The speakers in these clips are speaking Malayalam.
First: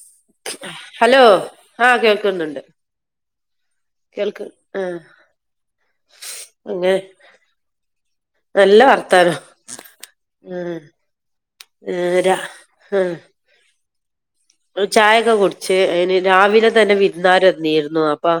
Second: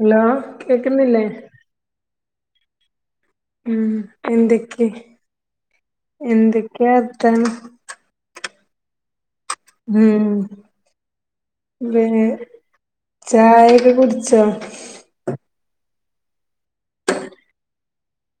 ഹലോ കേക്കുന്നില്ലേ ഹലോ ആഹ് കേൾക്കുന്നുണ്ട് ഉം കേൾക്ക് എന്തൊക്കെ ആഹ് എന്തൊക്കെയാ അങ്ങനെ വർത്താനം നല്ല വർത്താനം ഉം ഏ വേ ആഹ് [unintelligible] ചായൊക്കെ കുടിച്ചോ ചായയൊക്കെ കുടിച്ച് അന് രാവിലെ തന്നെ വിരുന്നാരന്നീരുന്നു അപ്പ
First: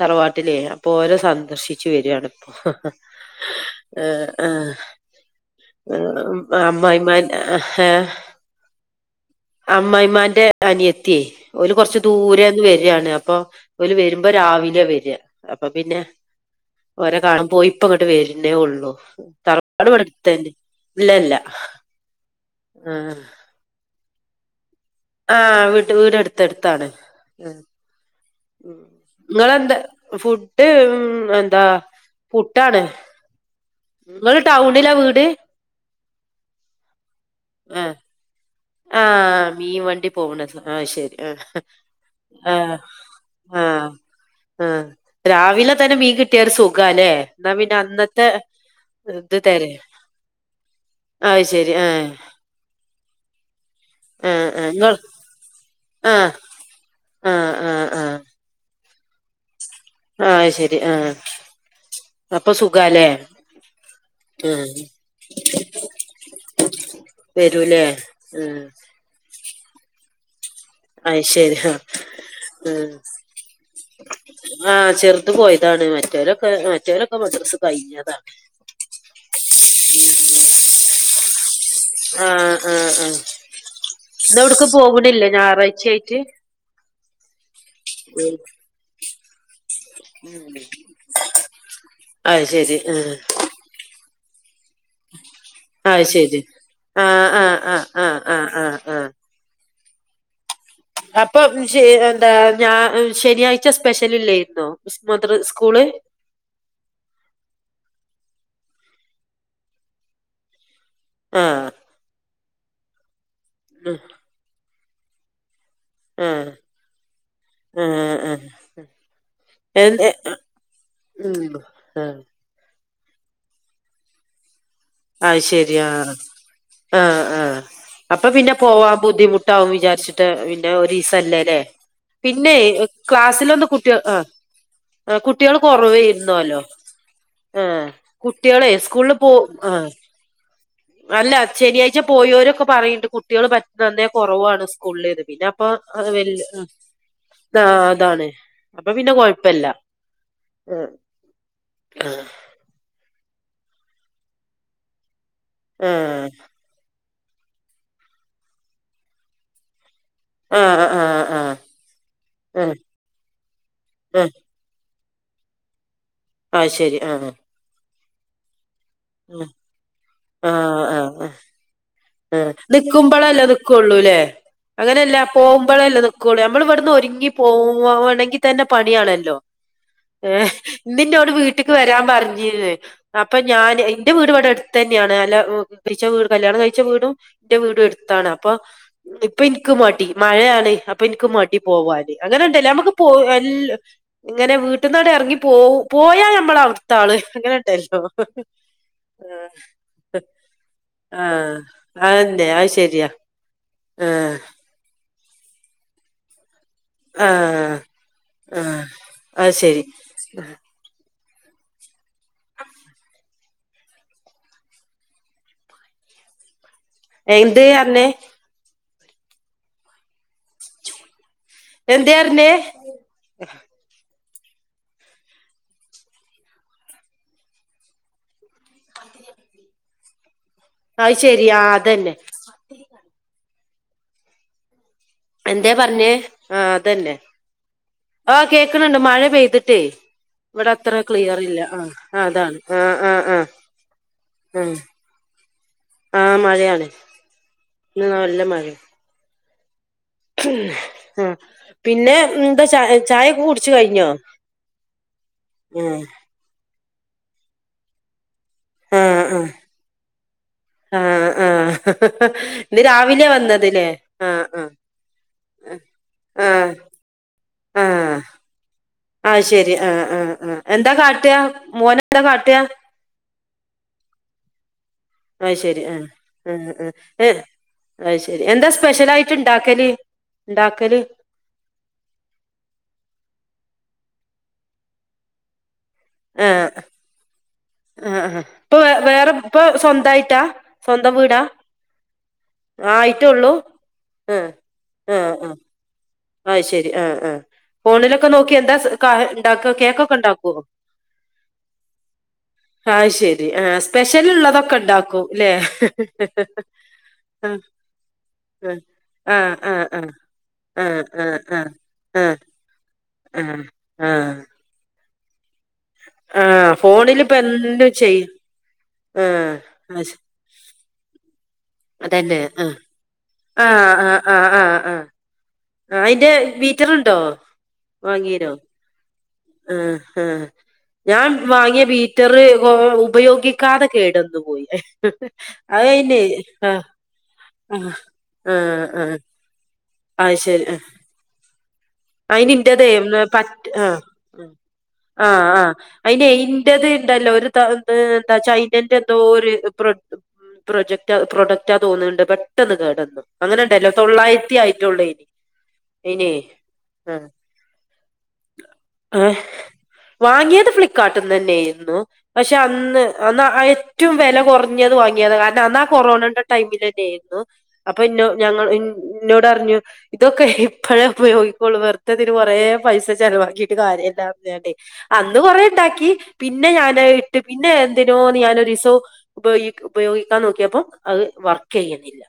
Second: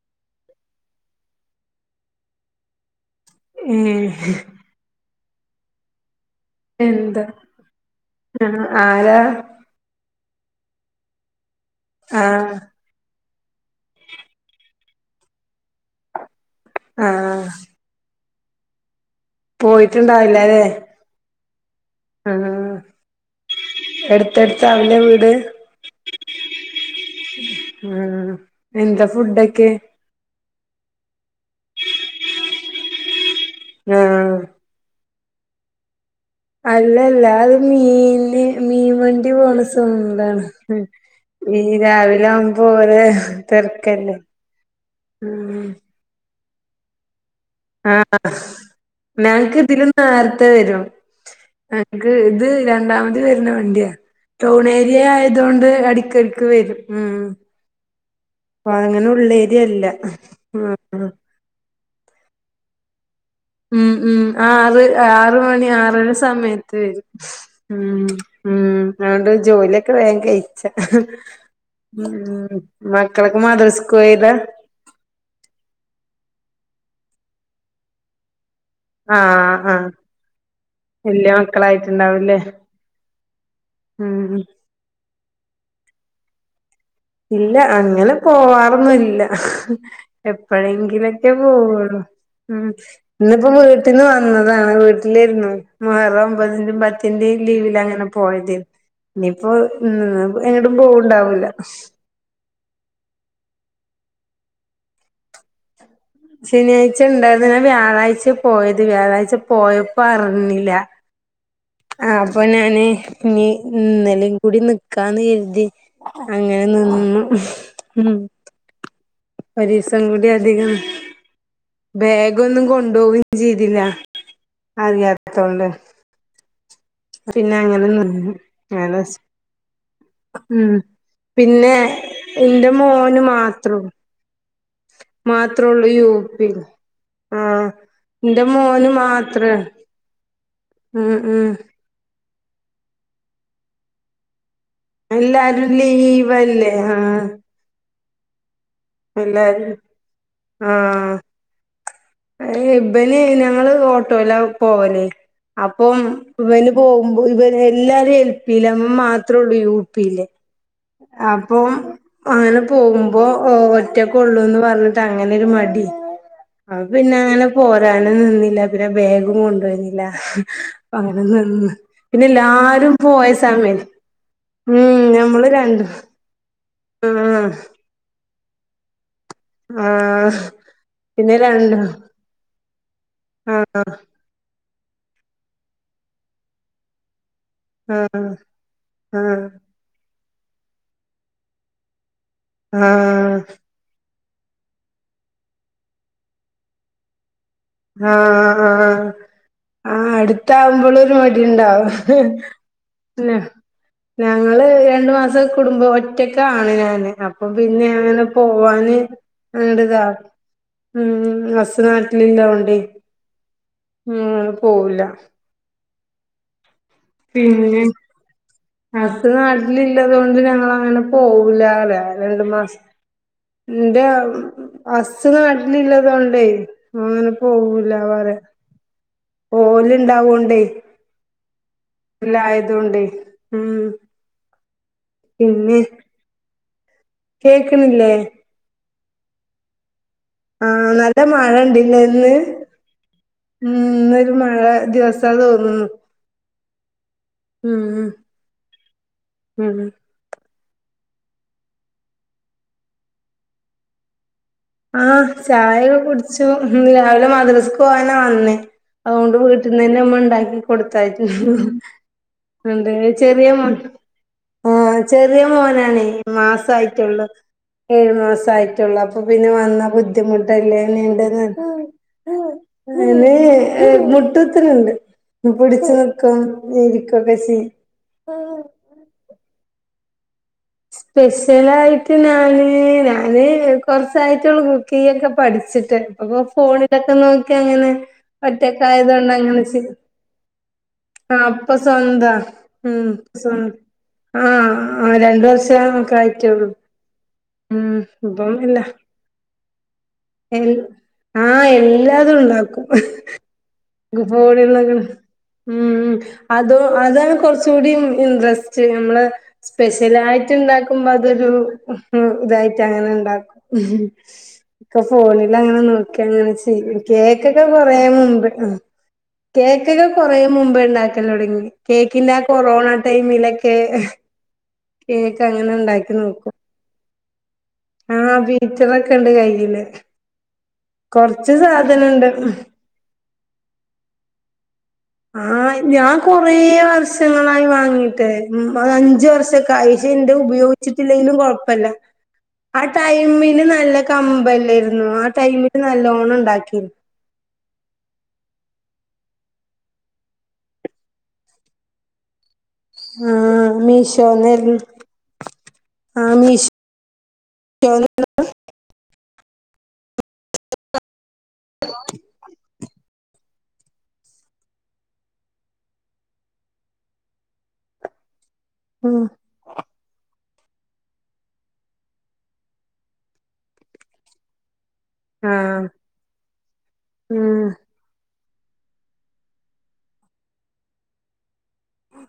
തറവാട്ടിലേ അപ്പൊ ഓരോ സന്ദർശിച്ചു വരാണിപ്പോ ഏ ഏഹ് ആ ആ എന്താ അമ്മായിമാൻഹ ആഹ് ആരാ അമ്മ്മമായിമാ അനിയ ഒരുര് കുറച്ച് ദൂരെ ആഹ് ഒന്ന് വരിയാണ് അപ്പൊ ഒരുല് വരുമ്പോ രാവിലെ വരിക അപ്പൊ പിന്നെ ഓര ആഹ് കാണുമ്പോയി ഇപ്പ ഇങ്ങോട്ട് വര പിന്നെ ഉള്ളൂ തറവട് എടുത്തനെ ഇല്ലല്ല ആഹ എടുത്തെടുത്ത് ആഹ വീട്ട വീടെടുത്ത്ടുത്താണ് ആ ആഹ് എന്താ ഫുഡൊക്കെ നിങ്ങെന്താ ഫുഡ് ട്ട് എന്താ പുട്ടാണ് ആഹ് നിങ്ങള് ടൗണിലാ വീട് അ ല്ല ആ മീന് മീൻ ആ വണ്ടി പോണ മീൻ വണ്ടി പോകണത് ആ സന്നതാണ് ശരി ആ രാവിലൊവവുമ്പോര തെർക്കല്ലേ ആഹ രാവിലെ തന്നെ മീൻ കിട്ടിയ ഒരു സുഖ അല്ലേ എന്നാ പിന്നെ ആഹ് അന്നത്തെ ഇത് ഞങ്ങക്ക് തരെ ഇതിലൊന്ന് വർത്ത വരും അത് ശരി ആ ങ്ങക്ക് ഇത് രണ്ടാമത് വരുന്ന വണ്ടിയാണ് ആ ആ ടൗൺ നിങ്ങൾ ഏരിയ ആയത കൊണ്ട് ആ അടിക്കടുക്ക് വരും ആഹ് ആഹ് ആഹ് ഉ അ അങ്ങനെ ഉള്ളേരിയല്ല ആഹ് അത് ശരി ആഹ് അപ്പൊ സുഖല്ലേ ഉം ഉ ആറ് ആറ മണി ആറര സമയത്ത് വരും വരൂലേ ഉ ഉം അതുകൊണ്ട് ജോലിയൊക്കെ വേങ്കായി അയ് ശരി ആഹ് ഉ ഉം മക്കക്ക് മാതരി സ്കൂ ഇതാ ഏതാണ് മറ്റവരൊക്കെ മറ്റവരൊക്കെ മദ്രസ് കഴിഞ്ഞതാണ് ആഹ ആഹ എല്ല ആഹ ആഹ് ആ ഉം ഇത് എവിടക്ക പോകണില്ല ഞായറാഴ്ച ആായിട്ട് ഇല്ല അങ്ങനെ പോവാറന്നല്ല എപ്പോഴെങ്കിലൊക്കെ പോവുള്ളു അയ് ഉം ശരി ആഹ് ഇന്നിപ്പോ മുീട്ടിന്ന് അത വീട്ടിലിരുന്നു അയ് വേറെ ശരി ഒമ്പതിന്റെയും ആഹ് പത്തിന്റെയും ആഹ് ലീവില ആഹ് അങ്ങനെ ആഹ് ആഹ് പോയത് ആഹ് ആഹ് ഇനിയിപ്പോൊ എങ്ങോട്ടും അപ്പൊ പോവണ്ടാവൂല ശെ എന്താ ഞാ ശനിയാഴ്ച സ്പെഷ്യൽ ഇല്ലായിുന്നോ മതിർ സ്കൂള് ശനിയാഴ്ച ഉണ്ടായിുന്നാ വ്യാഴാഴ്ച പോയത് വ്യാഴാഴ്ച പോയപ്പോ അറിഞ്ഞില്ല ആഹ് ആ അപ്പൊ ഞാന് ഇീ ആഹ് ഇന്നലും കൂടി നിക്കാന്ന് കരുതി ആഹ് അങ്ങനെ നിന്ന ആഹ് ആഹ് പരീസം എ കൂടി അധികം ഉം ആഹ് ബാഗൊന്നും കൊണ്ടുപോകയും ചെയ്തില്ല അ അറിയാത്തോണ്ട് ശെരിയ ആഹ ആഹ പിന്നെ അങ്ങനെ അപ്പൊ നിന്ന് പിന്നെ പോവാൻ അങ്ങനെ ബുദ്ധിമുട്ടാവും വിചാരിച്ചിട്ട് പിന്നെ ഉം ഒരു ഈസല്ലേ അല്ലേ പിന്നെ പിന്നെ എന്റെ മോന് ക്ലാസ്സിലൊന്ന് മാത്രം കുട്ടിക ആ ആ കുട്ടികൾ മാത്രള്ളൂ കൊറവ് യു പിൽ ഇരുന്നല്ലോ ആ ആഹ് എന്റെ കുട്ടികളെ മോന് സ്കൂളിൽ പോ മാത്രേ ആ ഉം അല്ല ഉം ശനാഴ്ച്ച പോയ ഒരു ക്കെ പറയണ്ട് കുട്ടികൾ പറ്റുന്ന തന്നെ കുറവാണ് ുള്ളേത് പിന്നെ അപ്പൊ എല്ലാരും വല് ലീവല്ലേ ആഹ് ആ അതാണ് അപ്പൊ പിന്നെ കൊഴപ്പല്ല എല്ലാരും ഏർ ആഹ് ഇബന് ഞങ്ങള് ഓട്ടോല്ല പോവല്ലേ അപ്പം ആഹ് ഇബന് പോക ഇവരെ എല്ലാരും എൽ പില്ല അമ്മ മാത്രമേ ഉള്ളൂ യു പില്ലേ ആഹ് ആഹ് ആഹ് അപ്പൊ അങ്ങനെ ആഹ് പോകുമ്പോ ഒറ്റക്ക ആഹ് ഉള്ളൂന്ന് പറഞ്ഞ അങ്ങനെ ഒരു മടി അത് ശരി പിന്നെ ആഹ് അങ്ങനെ പോരാന നിന്നില്ല പിെ ബേഗം ആഹ് കൊണ്ടുവരുന്നില്ല ആഹ് ആഹ് അങ്ങനെൊന്നുംന്ന് പിന്നെ ആഹ് എല്ലാരും പോയ നിക്കുമ്പളല്ലേ സമീൻ നിക്കുള്ളൂല്ലേ അങ്ങനെയല്ല പോകുമ്പോഴല്ലേ നക്കുള്ളൂ നമ്മൾ ഇവിടുന്ന് ഒരുങ്ങി ആഹ് പോണമെങ്കിൽ തന്നെ പണിയാണല്ലോ ഇലോ ആഹ് ഏ ഇന്നിന്നോട് പിന്നെ വീട്ടക്ക് രണ്ട് വരാൻ പറഞ്ഞിരുന്നേ അപ്പൊ ഞാൻ ആഹ് എന്റെ വീട് ഇവിടെ അടുത്ത്ന്നെ ആണ് കഴ വീ കല്യാണം കഴിച്ച വീടും എന്റെ വീട് ആഹ് അടുത്താണ് അപ്പ ഇപ്പൊ ആഹ് എനിക്ക് മടി മഴയാണ് അപ്പൊ എനിക്ക് മടി പോവാൻ അങ്ങനെ ഉണ്ടല്ലേ നമുക്ക് പോ എ ആഹ് ഇങ്ങനെ വീട്ടന്നോടെ ഇറങ്ങി പോ പോയാ നമ്മള അടുത്ത ആള് അങ്ങനെ ഉണ്ടല്ലോ ആ ആഹ് ആ അടുത്ത ആവുമ്പോൾരു മടി ആഹ് ഉണ്ടാവ അതന്നെ അത് ശരിയാ വും ആഹ് ഞങ്ങള് രണ്ട് മാസം കുടുപോ ഒറ്റക്ക ഞൻ അപ്പൊ ആഹ് പിന്നെ അങ്ങനെ ആഹ് പോവാാന് അത് ശരി [unintelligible] ഉം ഹ്സ് നാട്ടിൽ ള്ളത്കൊണ്ട് ഉം പോവൂല എന്തേ പിന്നെ അർഞ്ഞേ ഹസ് നാട്ടില് ഇല്ലത് കൊണ്ട് ഞങ്ങളങ്ങനെ പോകൂല എന്തേ രണ്ട് പറഞ്ഞേ മാസം ന്റെ ഹസ് നാട്ടിലില്ലതോണ്ട് അങ്ങനെ പോവൂല്ല പറ ഓല് ഉണ്ടാവോണ്ടേ അഹ് ശരിയാ അല്ലായതുകൊണ്ട് ഉം എന്താ പിന്നെ പറഞ്ഞേ ആഹ് അതന്നെ കേക്കണില്ലേ ആഹ് കേക്കണണ്ട് മഴ പെയ്തിട്ടേ ഇവിടെ ആഹ് അത്ര നല്ല മഴ ക്ലിയർല്ല ആഹ് ഇണ്ടില്ലേ ഇന്ന് അതാണ് ആഹ് ആഹ് ആഹ് ഉം ഇന്നൊരു മഴ ദിവസാ തോന്നുന്നു ആഹ് മഴയാണ് ഉം ഇന്ന് ഉം നല്ല മഴയാ ഉം ആഹ് പിന്നെ എന്താ ച ചായൊക്കെ കുടിച്ചു കഴിഞ്ഞോ ആഹാ ചായ ആ ഒക്കെ കുടിച്ചു രാവിലെ മദ്രസക്ക് പോകാനാ വന്നേ ആ അതുകൊണ്ട് ആ വീട്ടിൽന്ന് തന്നെ നമ്മ ഉണ്ടാക്കി ആ ആ കൊടുത്തായിരുന്നു ഇന്ന് [unintelligible] രാവിലെ ചെറിയ വന്നതില്ലേ ചേ ആ ചെറിയ മോനാണ് ആ മാസയിട്ടുള്ളൂ ആ ഏഴു ആ മാസയിട്ടുള്ളൂ അപ്പൊ അപ്പൊ ആഹ് പിന്നെ ശരി വന്ന ആഹ് ആഹ് ആഹ് ബുദ്ധിമുട്ടല്ലേ എന്താ കാട്ടാ [unintelligible] മോനെന്താ കാട്ടാ ആഹ് മുട്ട്ത്ത്ണണ്ട് അഹ് ശരി ആഹ് ആഹ് ഇരിക്കൊക്കെ അഹ് ശരി എന്താ ചെയ്യും സ്പെഷ്യല ആയിട്ട് ഉണ്ട ക്കല് സ്പെഷ്യല ആയിട്ട് നാന് നാന് കൊറച്ച് കുക്കി ഒക്കെ പഠിച്ചിട്ട് ആഹ് ഫോണിലൊക്കെ നോക്കിങ്ങന ആഹ് ആഹ് ഇപ്പൊ ഒറ്റക്ക് വേ- ആയത് കൊണ്ട് വേറെ അങ്ങനെ ഇപ്പൊ ചെയ് സ്വന്തായിട്ടാ സ്വന്തം വീടാ ആഹ് ഇപ്പൊ സ്വന്താ ഉം ആയിട്ടൊള്ളൂ ആഹ് ആഹ് രണ്ട് വർഷം ഒക്കെ ആഹ് ആയിട്ടേള്ളൂ ശെരി ആഹ് ആഹ് ഉം ഫോണിലൊക്കെ നോക്കി എന്താ ഉണ്ടാക്ക കേക്കൊ ഏഹ് ആഹ് എല്ലാതും ഉണ്ടാക്കും അത് ശരി ആഹ് സ്പെഷ്യൽ ഗുള്ള ഇള്ളതൊക്കെ [unintelligible] ഇണ്ടാക്കും ല്ലേ ഉ അതോ അതാണ് ആഹ് കൊറച്ചുകൂടി ഇൻട്രസ്റ്റ് നിങ്ങള് ആഹ് ആഹ് ആഹ് സ്പെഷ്യലായിട്ട് ആഹ് ഉണ്ടാക്കുമ്പോ അതൊരു ആഹ് ആഹ് ഇതായിട്ട് അങ്ങനെ ആഹ് ഉണ്ടാക്കും ആഹ് ആഹ് ആഹ് ഇപ്പ ഫോണ് എല്ലാ അങ്ങനെ നോക്കി അങ്ങനെ ആഹ് ചെയ്യും ഫോണിലിപ്പ കേക്കൊക്കെ എന്തും കൊറേ ചെയ്യും മുമ്പ് ആഹ് ആഹ് കേക്കൊക്കെ അശ് കൊറേ മുമ്പ് ഇണ്ടാക്കല് തുടങ്ങി കേക്കിന്റെ അതന്നെ ആഹ് കൊറോണ ടൈം മിലക്കെ ക്ക ആഹി അതിന്റെ ബീറ്ററുണ്ടോ ആഹ് വാങ്ങീനോ ബീറ്ററൊക്കെ ഉണ്ട് കൈ ആഹ് ആഹ് ഞാൻ വാങ്ങിയ സാധനം ബീറ്ററ് ഉണ്ട് ക് ഉപ്പ് ഉപയോഗിക്കാതെ കേടുവന്നു പോയി ആഹ് അത് ഞാൻ അയിനെ കൊറ ആഹ് വർഷങ്ങളായി ആഹ് വാങ്ങീട്ട് ആഹ് അത് ആഹ് അഞ്ച വർഷയൊക്കെ ആയി ഇണ്ട് അത് ശരി ആഹ് ഉപയോഗിച്ചിട്ടില്ലങ്കിലും കൊഴ- അയിന് എന്റേതെ പ് അം നല്ല ആഹ് കമ്പല്ലായിരുന്നു ആ ആഹ് ആഹ് ടൈമില് അയിന് നല്ലോണം എന്റേത് ഉണ്ടാക്കിരുന്നു ണ്ടല്ലോ ഒരു എന്താ ചൈനേന്റെ എന്തോ ഒരു പ്രൊ പ്രൊജക്റ്റ് പ്രൊഡക്റ്റാ തോന്നുന്നുണ്ട് ബട്ട്- പെട്ടെന്ന് കേട് വന്നു ആഹ് അങ്ങനെയൊണ്ടല്ലോ തൊള്ളായിരത്തി മീഷോന്നായിരുന്നു ആയിട്ടോള്ളെ ഇനി ഇന ആഹ് [unintelligible] ഏഹ് വാങ്ങിയത് ഫ്ലിപ്കാർട്ടീന്ന് തന്നെയായിരുന്നു പക്ഷെ അന്ന് ഏറ്റവും വില കുറഞ്ഞത് വാങ്ങിയത് കാരണം അന്നാ കൊറോണന്റെ ടൈമിൽ തന്നെയായിരുന്നു അപ്പൊ ഇന്നോ ഞങ്ങൾ ഉം എന്നോടറിഞ്ഞു ഇതൊക്കെ എപ്പഴാ ഉപയോഗി കുളു വറത്തതിന് കൊറേ പൈസ ചെലവാക്കീട്ട് കാര്യമില്ലാന്ന് പറഞ്ഞോണ്ടേ അന്ന് കൊറെേ ആഹ് ഉണ്ടാക്കി പിന്നെ ഞാൻ ഇട്ട് ഉം പിന്നെ എന്തിനോ ഞാന സീസോ ഉപയോഗിക്ക്‌ ഉപയോഗിക്കാൻ നോക്കിയപ്പോ അത് വർ ക്കണില്ല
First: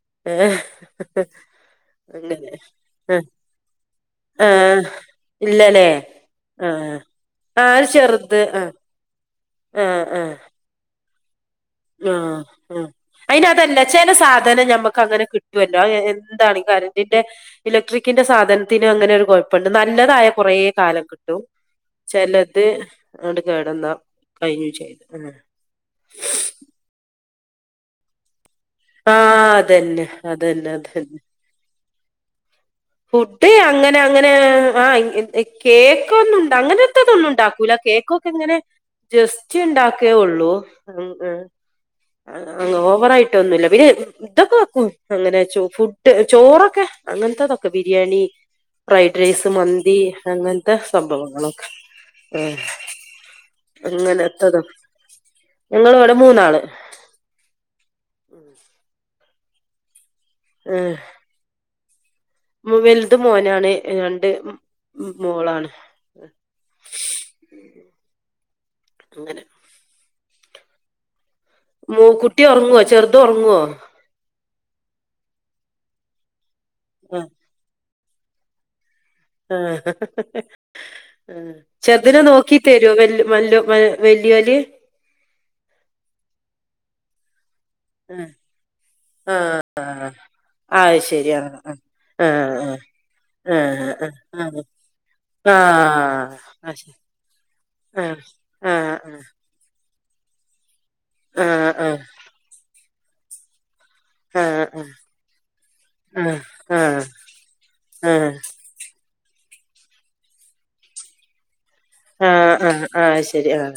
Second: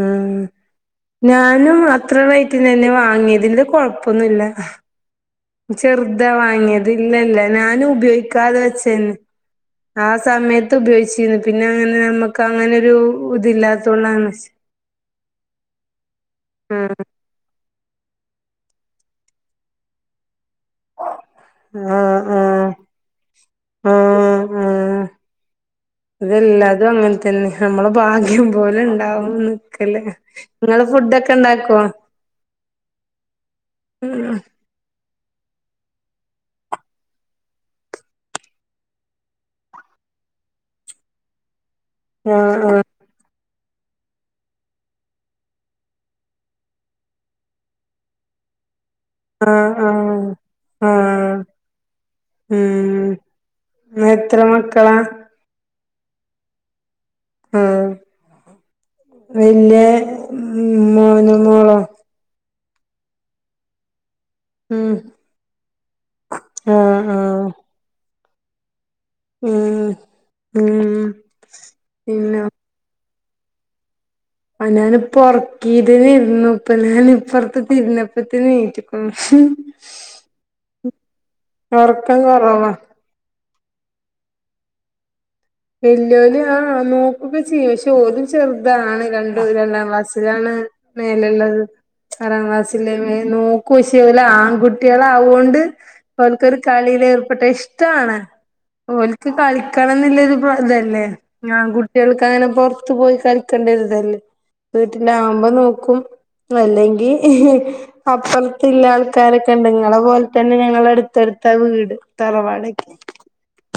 ഉം ഏഹ് അങ്ങനെ വാങ്ങിയതിന്റെ കൊഴപ്പൊന്നുല്ല ആഹ് ഇല്ലല്ലേ ചെറുതാ വാങ്ങിയത് ആഹ് ഇല്ലല്ല ആഹ് ഒരു ഞാനും ചെറുത് ഉപയോഗിക്കാതെ ആഹ് വെച്ചേന് ആഹ് സമയത്ത ഉപയോഗിച്ചിരുന്ന് ആഹ് ആഹ് അയിന് അതല്ല ചില ഇതില്ലാത്തോണ്ടാണ് സാധനം ഞമ്മക്ക് അങ്ങനെ കിട്ടുവല്ലോ അത് എന്താണ ആഹ് കറന്റിന്റെ ഇലക്ട്രിക്കിന്റെ സാധനത്തിനും അങ്ങനെയൊരു കുഴപ്പുണ്ട് നല്ലതായ കുറേ കാലം കിട്ടും ആഹ് ചെലത് അവിടെ കെടന്നാ കഴിഞ്ഞും ചെയ്ത് ഉം അതല്ല അതും അങ്ങനെ തന്നെ നമ്മളെ ഭാഗ്യം അത്പോലെ ഇണ്ടാവും ആഹ് നിക്കല് അതന്നെ അതന്നെ നിങ്ങള് ഫുഡ് അതന്നെ ഒക്കെ ഇണ്ടാക്കുവോ ഫുഡ് അങ്ങനെ അങ്ങനെ ആഹ് എ കേക്ക്‌ ഒന്നും ഉണ്ട് അങ്ങനത്തതൊന്നും ഉണ്ടാക്കൂല കേക്കൊക്കെ ഇങ്ങനെ ജസ്റ്റ്‌ ഇണ്ടാക്കേ ഉള്ളൂ ഉം [unintelligible] ആഹ് അങ്ങ് ആഹ് ഓവറായി ട്ട് ഒന്നുമില്ല പിന്നെ ഇതൊക്കെ വെക്കും അങ്ങനെ ചോ ഫുഡ് ചോറൊക്കെ അങ്ങനത്തെതൊ ക്കെ ബിരിയാണി ഫ്രൈഡ്രെയ്‌സ് ആഹ് മന്തി ആഹ് അങ്ങനത്തെ ആഹ് സംഭവങ്ങളൊക്കെ ആഹ് ഉം എത്ര അങ്ങനെത്തതും മക്കളാ ഞങ്ങള് ഇവിടെ മൂന്നാള് ആഹ് [inaudible] വരില്ലേ ആഹ് വലുത് മോനാണ് രൺ ണ്ട് ഉം മോളാണ് ആഹ് ആഹ് അങ്ങനെ ഉം ഉം മു പിന്നെ കുട്ടി ഉറങ്ങുവോ ചെറുത് ഉറങ്ങുവോ ആഹ് ഞാൻ ഇപ്പം ഉറക്കീതിന് ഇരുന്നു ഇപ്പൊ ഞാൻ ഇപ്പുറത്തെരുന്നപ്പത്തിന് എണീറ്റു ആഹ് ഒറക്കം ചെറുതിനെ നോക്കി കൊറവാ തരുവോ വെല്ല് വെല്ലു വെ വെല്ലിയോല് വെല്ലിയോല് ആഹ് നോക്കും വൊക്കെ ചെയ്യും പക്ഷെ ഓരും ചെറുതാണ് ആ രണ്ടും രണ്ടാം ആ ക്ലാസ്സിലാണ് ആ ശരി ആ മേലുള്ളത് ആ ആറാം ആ ക്ലാസില്ലേ നോക്കും പക്ഷേ ആഹ് ല ആഹ് ആൺകുട്ടികള ആവൂവൊണ്ട് ആഹ് അവർക്കൊരു ആഹ് കളി യിൽ ഏർപ്പെട്ടാൽ ഇഷ്ടാണ് ആഹ് ഓൽക്ക്‌ കളിക്ക എന്നുള്ള ഒര് ഇപ്പം ഇതല്ലേ ആഹ് ആഹ് ആൺകുട്ടികൾക്ക് അങ്ങനെ പൊറത്ത് പോയി കളിക്കേണ്ട ഒര് ഇതല്ലേ ആഹ് വീട്ടില് ആകുമ്പം നോക്കും ആഹ് ആഹ് ആഹ് അല്ലെങ്കി ആഹ് ആഹ് ആഹ് അപ്പുറത്തുള്ള ആൾക്കാരൊ ബന്ധങ്ങളെ പോലെ തന്നെ ഞങ്ങള് അടുത്തടുത്താ വീട് ആഹ് ആഹ് തറവാടൊക്കെ ആഹ് ശരി ആഹ്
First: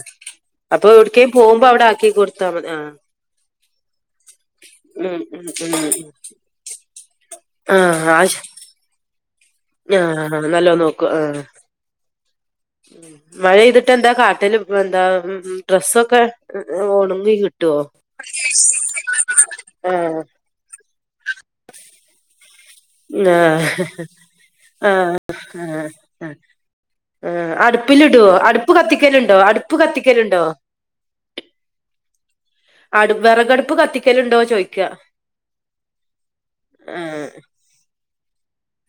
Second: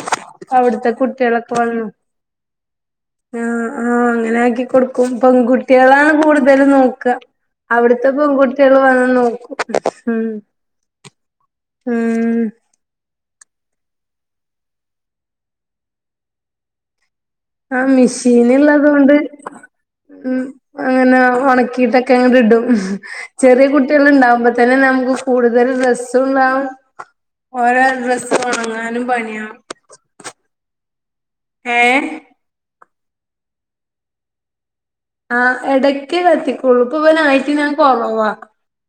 അപ്പൊ അവിടുത്തെ എവിടേക്കും കുട്ടികളൊക്കെ പോകുമ്പോ അവിടെ വന്നു ആക്കി കൊടുത്താൽ മതി ആഹ് ആഹ് ആഹ് അങ്ങനെ ആക്കി കൊടുക്കും ഉം ഉം ഉം ഉം പെൺകുട്ടികളാണ് കൂടുതലും നോക്കുക ആഹ് അവിടുത്തെ അത് ശ പെൺകുട്ടികൾ വന്ന് നോക്കും ഉം ആഹ് നല്ലോന്ന് നോക്കും ആഹ് ഉം മഴെയ്തിട്ട് എന്താ കാട്ടില് എന്താ ഉം ഉം ഡ്രസ്സൊക്കെ ഓടും ആഹ് മെഷീൻ ഇള്ളത് കൊണ്ട് ആഹ് ഉം അങ്ങനെ ഉണക്കിയിട്ടൊക്കെ അങ്ങട് ഇടും. ചെറിയ ആഹ് കുട്ട്യേള്ണ്ടാവുമ്പോ തന്നെ ആഹ് നമുക്ക് കൂടുതൽ ആഹ് റെസ്സു ള്ളാഉ. ആഹ് അടുപ്പിലിടുവോ അടുപ്പ് കത്തിക്കലുണ്ടോ പണിയാവും അടുപ്പ് കത്തിക്കലുണ്ടോ? ഏഹ് അടു വിറകടുപ്പ് കത്തിക്കലുണ്ടോ ചോയ് ആഹ് ഇടക്ക് കത്തിക്കുള്ളു. ഇപ്പം ഇവൻ ആഹ് അയി ഞാൻ കുറവാ.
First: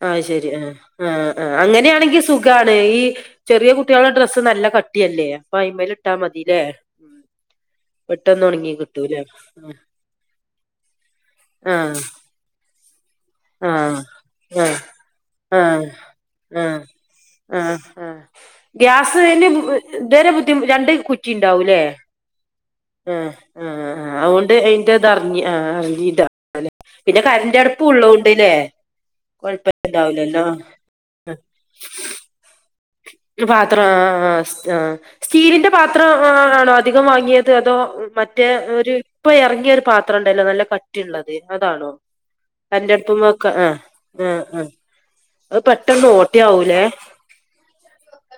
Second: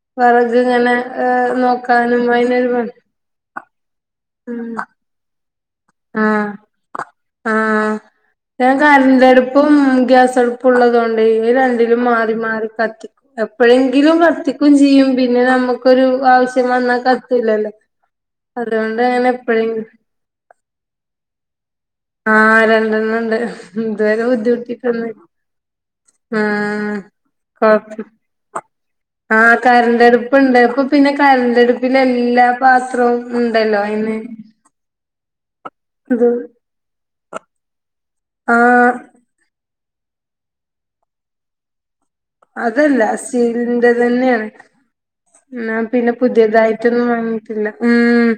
ആഹ് ശരി വിറക് ആഹ് ങ്ങനെ ആഹ് ആഹ് അങ്ങനെയാണെങ്കി നോക്കാനും അയ്നൊരു സുഖാണ് വെ ഈ ചെറിയ കുട്ട്യേളെ ഡ്രസ്സ് നല്ല കട്ടിയെല്ലേ. അപ്പൊ അയിമ്മല് ഇട്ടാ ആഹ് മതില്ലേ. ഉം ആഹ് പെട്ടെന്ന് ഞാൻ ഉണങ്ങി കിട്ടൂലേ കരണ്ടടുപ്പും ഗ്യാസടുപ്പും ഉള്ളതോണ്ട് ആഹ് ഇവരണ്ടിലും മാറി മാറി കത്തി ആഹ് എപ്പഴെങ്കിലും കത്തിക്കും ആഹ് ചെയ്യും. പിന്നെ ആഹ് നമുക്കൊരു ആവശ്യം വന്നാൽ കത്തുലല്ലോ. ഗ്യാസെയ്ന് [unintelligible] ഇതെരെ ബുദ്ധിമു രണ്ട് കുറ്റി ണ്ടാവൂല്ലേ? ആഹ് രണ്ടെണ്ണം ആഹ് ഉണ്ട് ആഹ് ആഹ് ഇതുവരെ അവോണ്ട് ബുദ്ധിമുട്ടിട്ടൊന്നും അയിന്റെതറിഞ് ആഹ് ആഹ് [unintelligible] ആഹ് ന്റെ കൊഴപ്പ കരണ്ടാടുപ്പുള്ളോ ട്ട്ല്ലേ ആഹ് കൊഴപ്പണ്ടാവുലല്ലോ കരണ്ടടുപ്പുണ്ട് ഇപ്പൊ പിന്നെ അഹ് കരണ്ടടുപ്പിൽ എല്ലാ പാത്രവും ന്ന് ഉണ്ടല്ലോ പാത്ര അയിന് അഹ് ആഹ് ആഹ് സ് ആഹ് അഹ് സ്റ്റീലിന്റെ പാത്രം ഇത് ആ ആണോ അധികം വാങ്ങിയത് അതോ മറ്റേ ഒരു ആഹ് ഇപ്പ എറങ്ങിയൊരു പാത്രംണ്ടല്ലോ നല്ല കട്ടിള്ളത് അതാണോ? കരണ്ട് അതല്ല അടുപ്പുമ്മെ വെക്ക ആ സ്റ്റീലിന്റെ ആ തെന്നെയാണ്. ആ അത് ന്നാ പെട്ടെന്ന് പിന്നെ ഓട്ടയാവൂലേ പുതിയതായിട്ടൊന്നും വാങ്ങി ഇല്ല ഉം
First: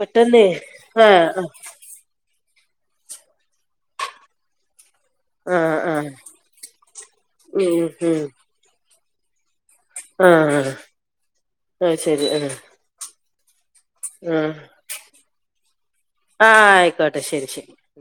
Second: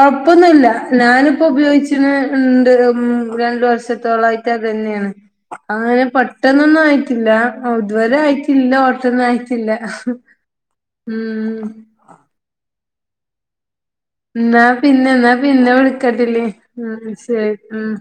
പെട്ടെന്ന് ആ ഞാനിപ്പ ഉപയോഗിച്ചിണ്. ഇണ്ട് ഇൻ രണ്ട് വർഷത്തോളായിട്ട് അതെന്നെണ്. ആ ആ ആഹ് ആ ഞാൻ പെട്ടെന്നൊന്നായിട്ടില്ല ഉം അത് വരെ ഉം ആയിട്ടില്ല ഓട്ടന്നായി ത്തില്ല ആ ആ ഉം അത് ശരി ആ ആ ന്നാ പിന്നെ ന്നാ പിന്നെ വിളിക്കട്ടെല്ലി ആ ആഹ് ആയിക്കോട്ടെ ശരി ശെരി ശരി ആഹ്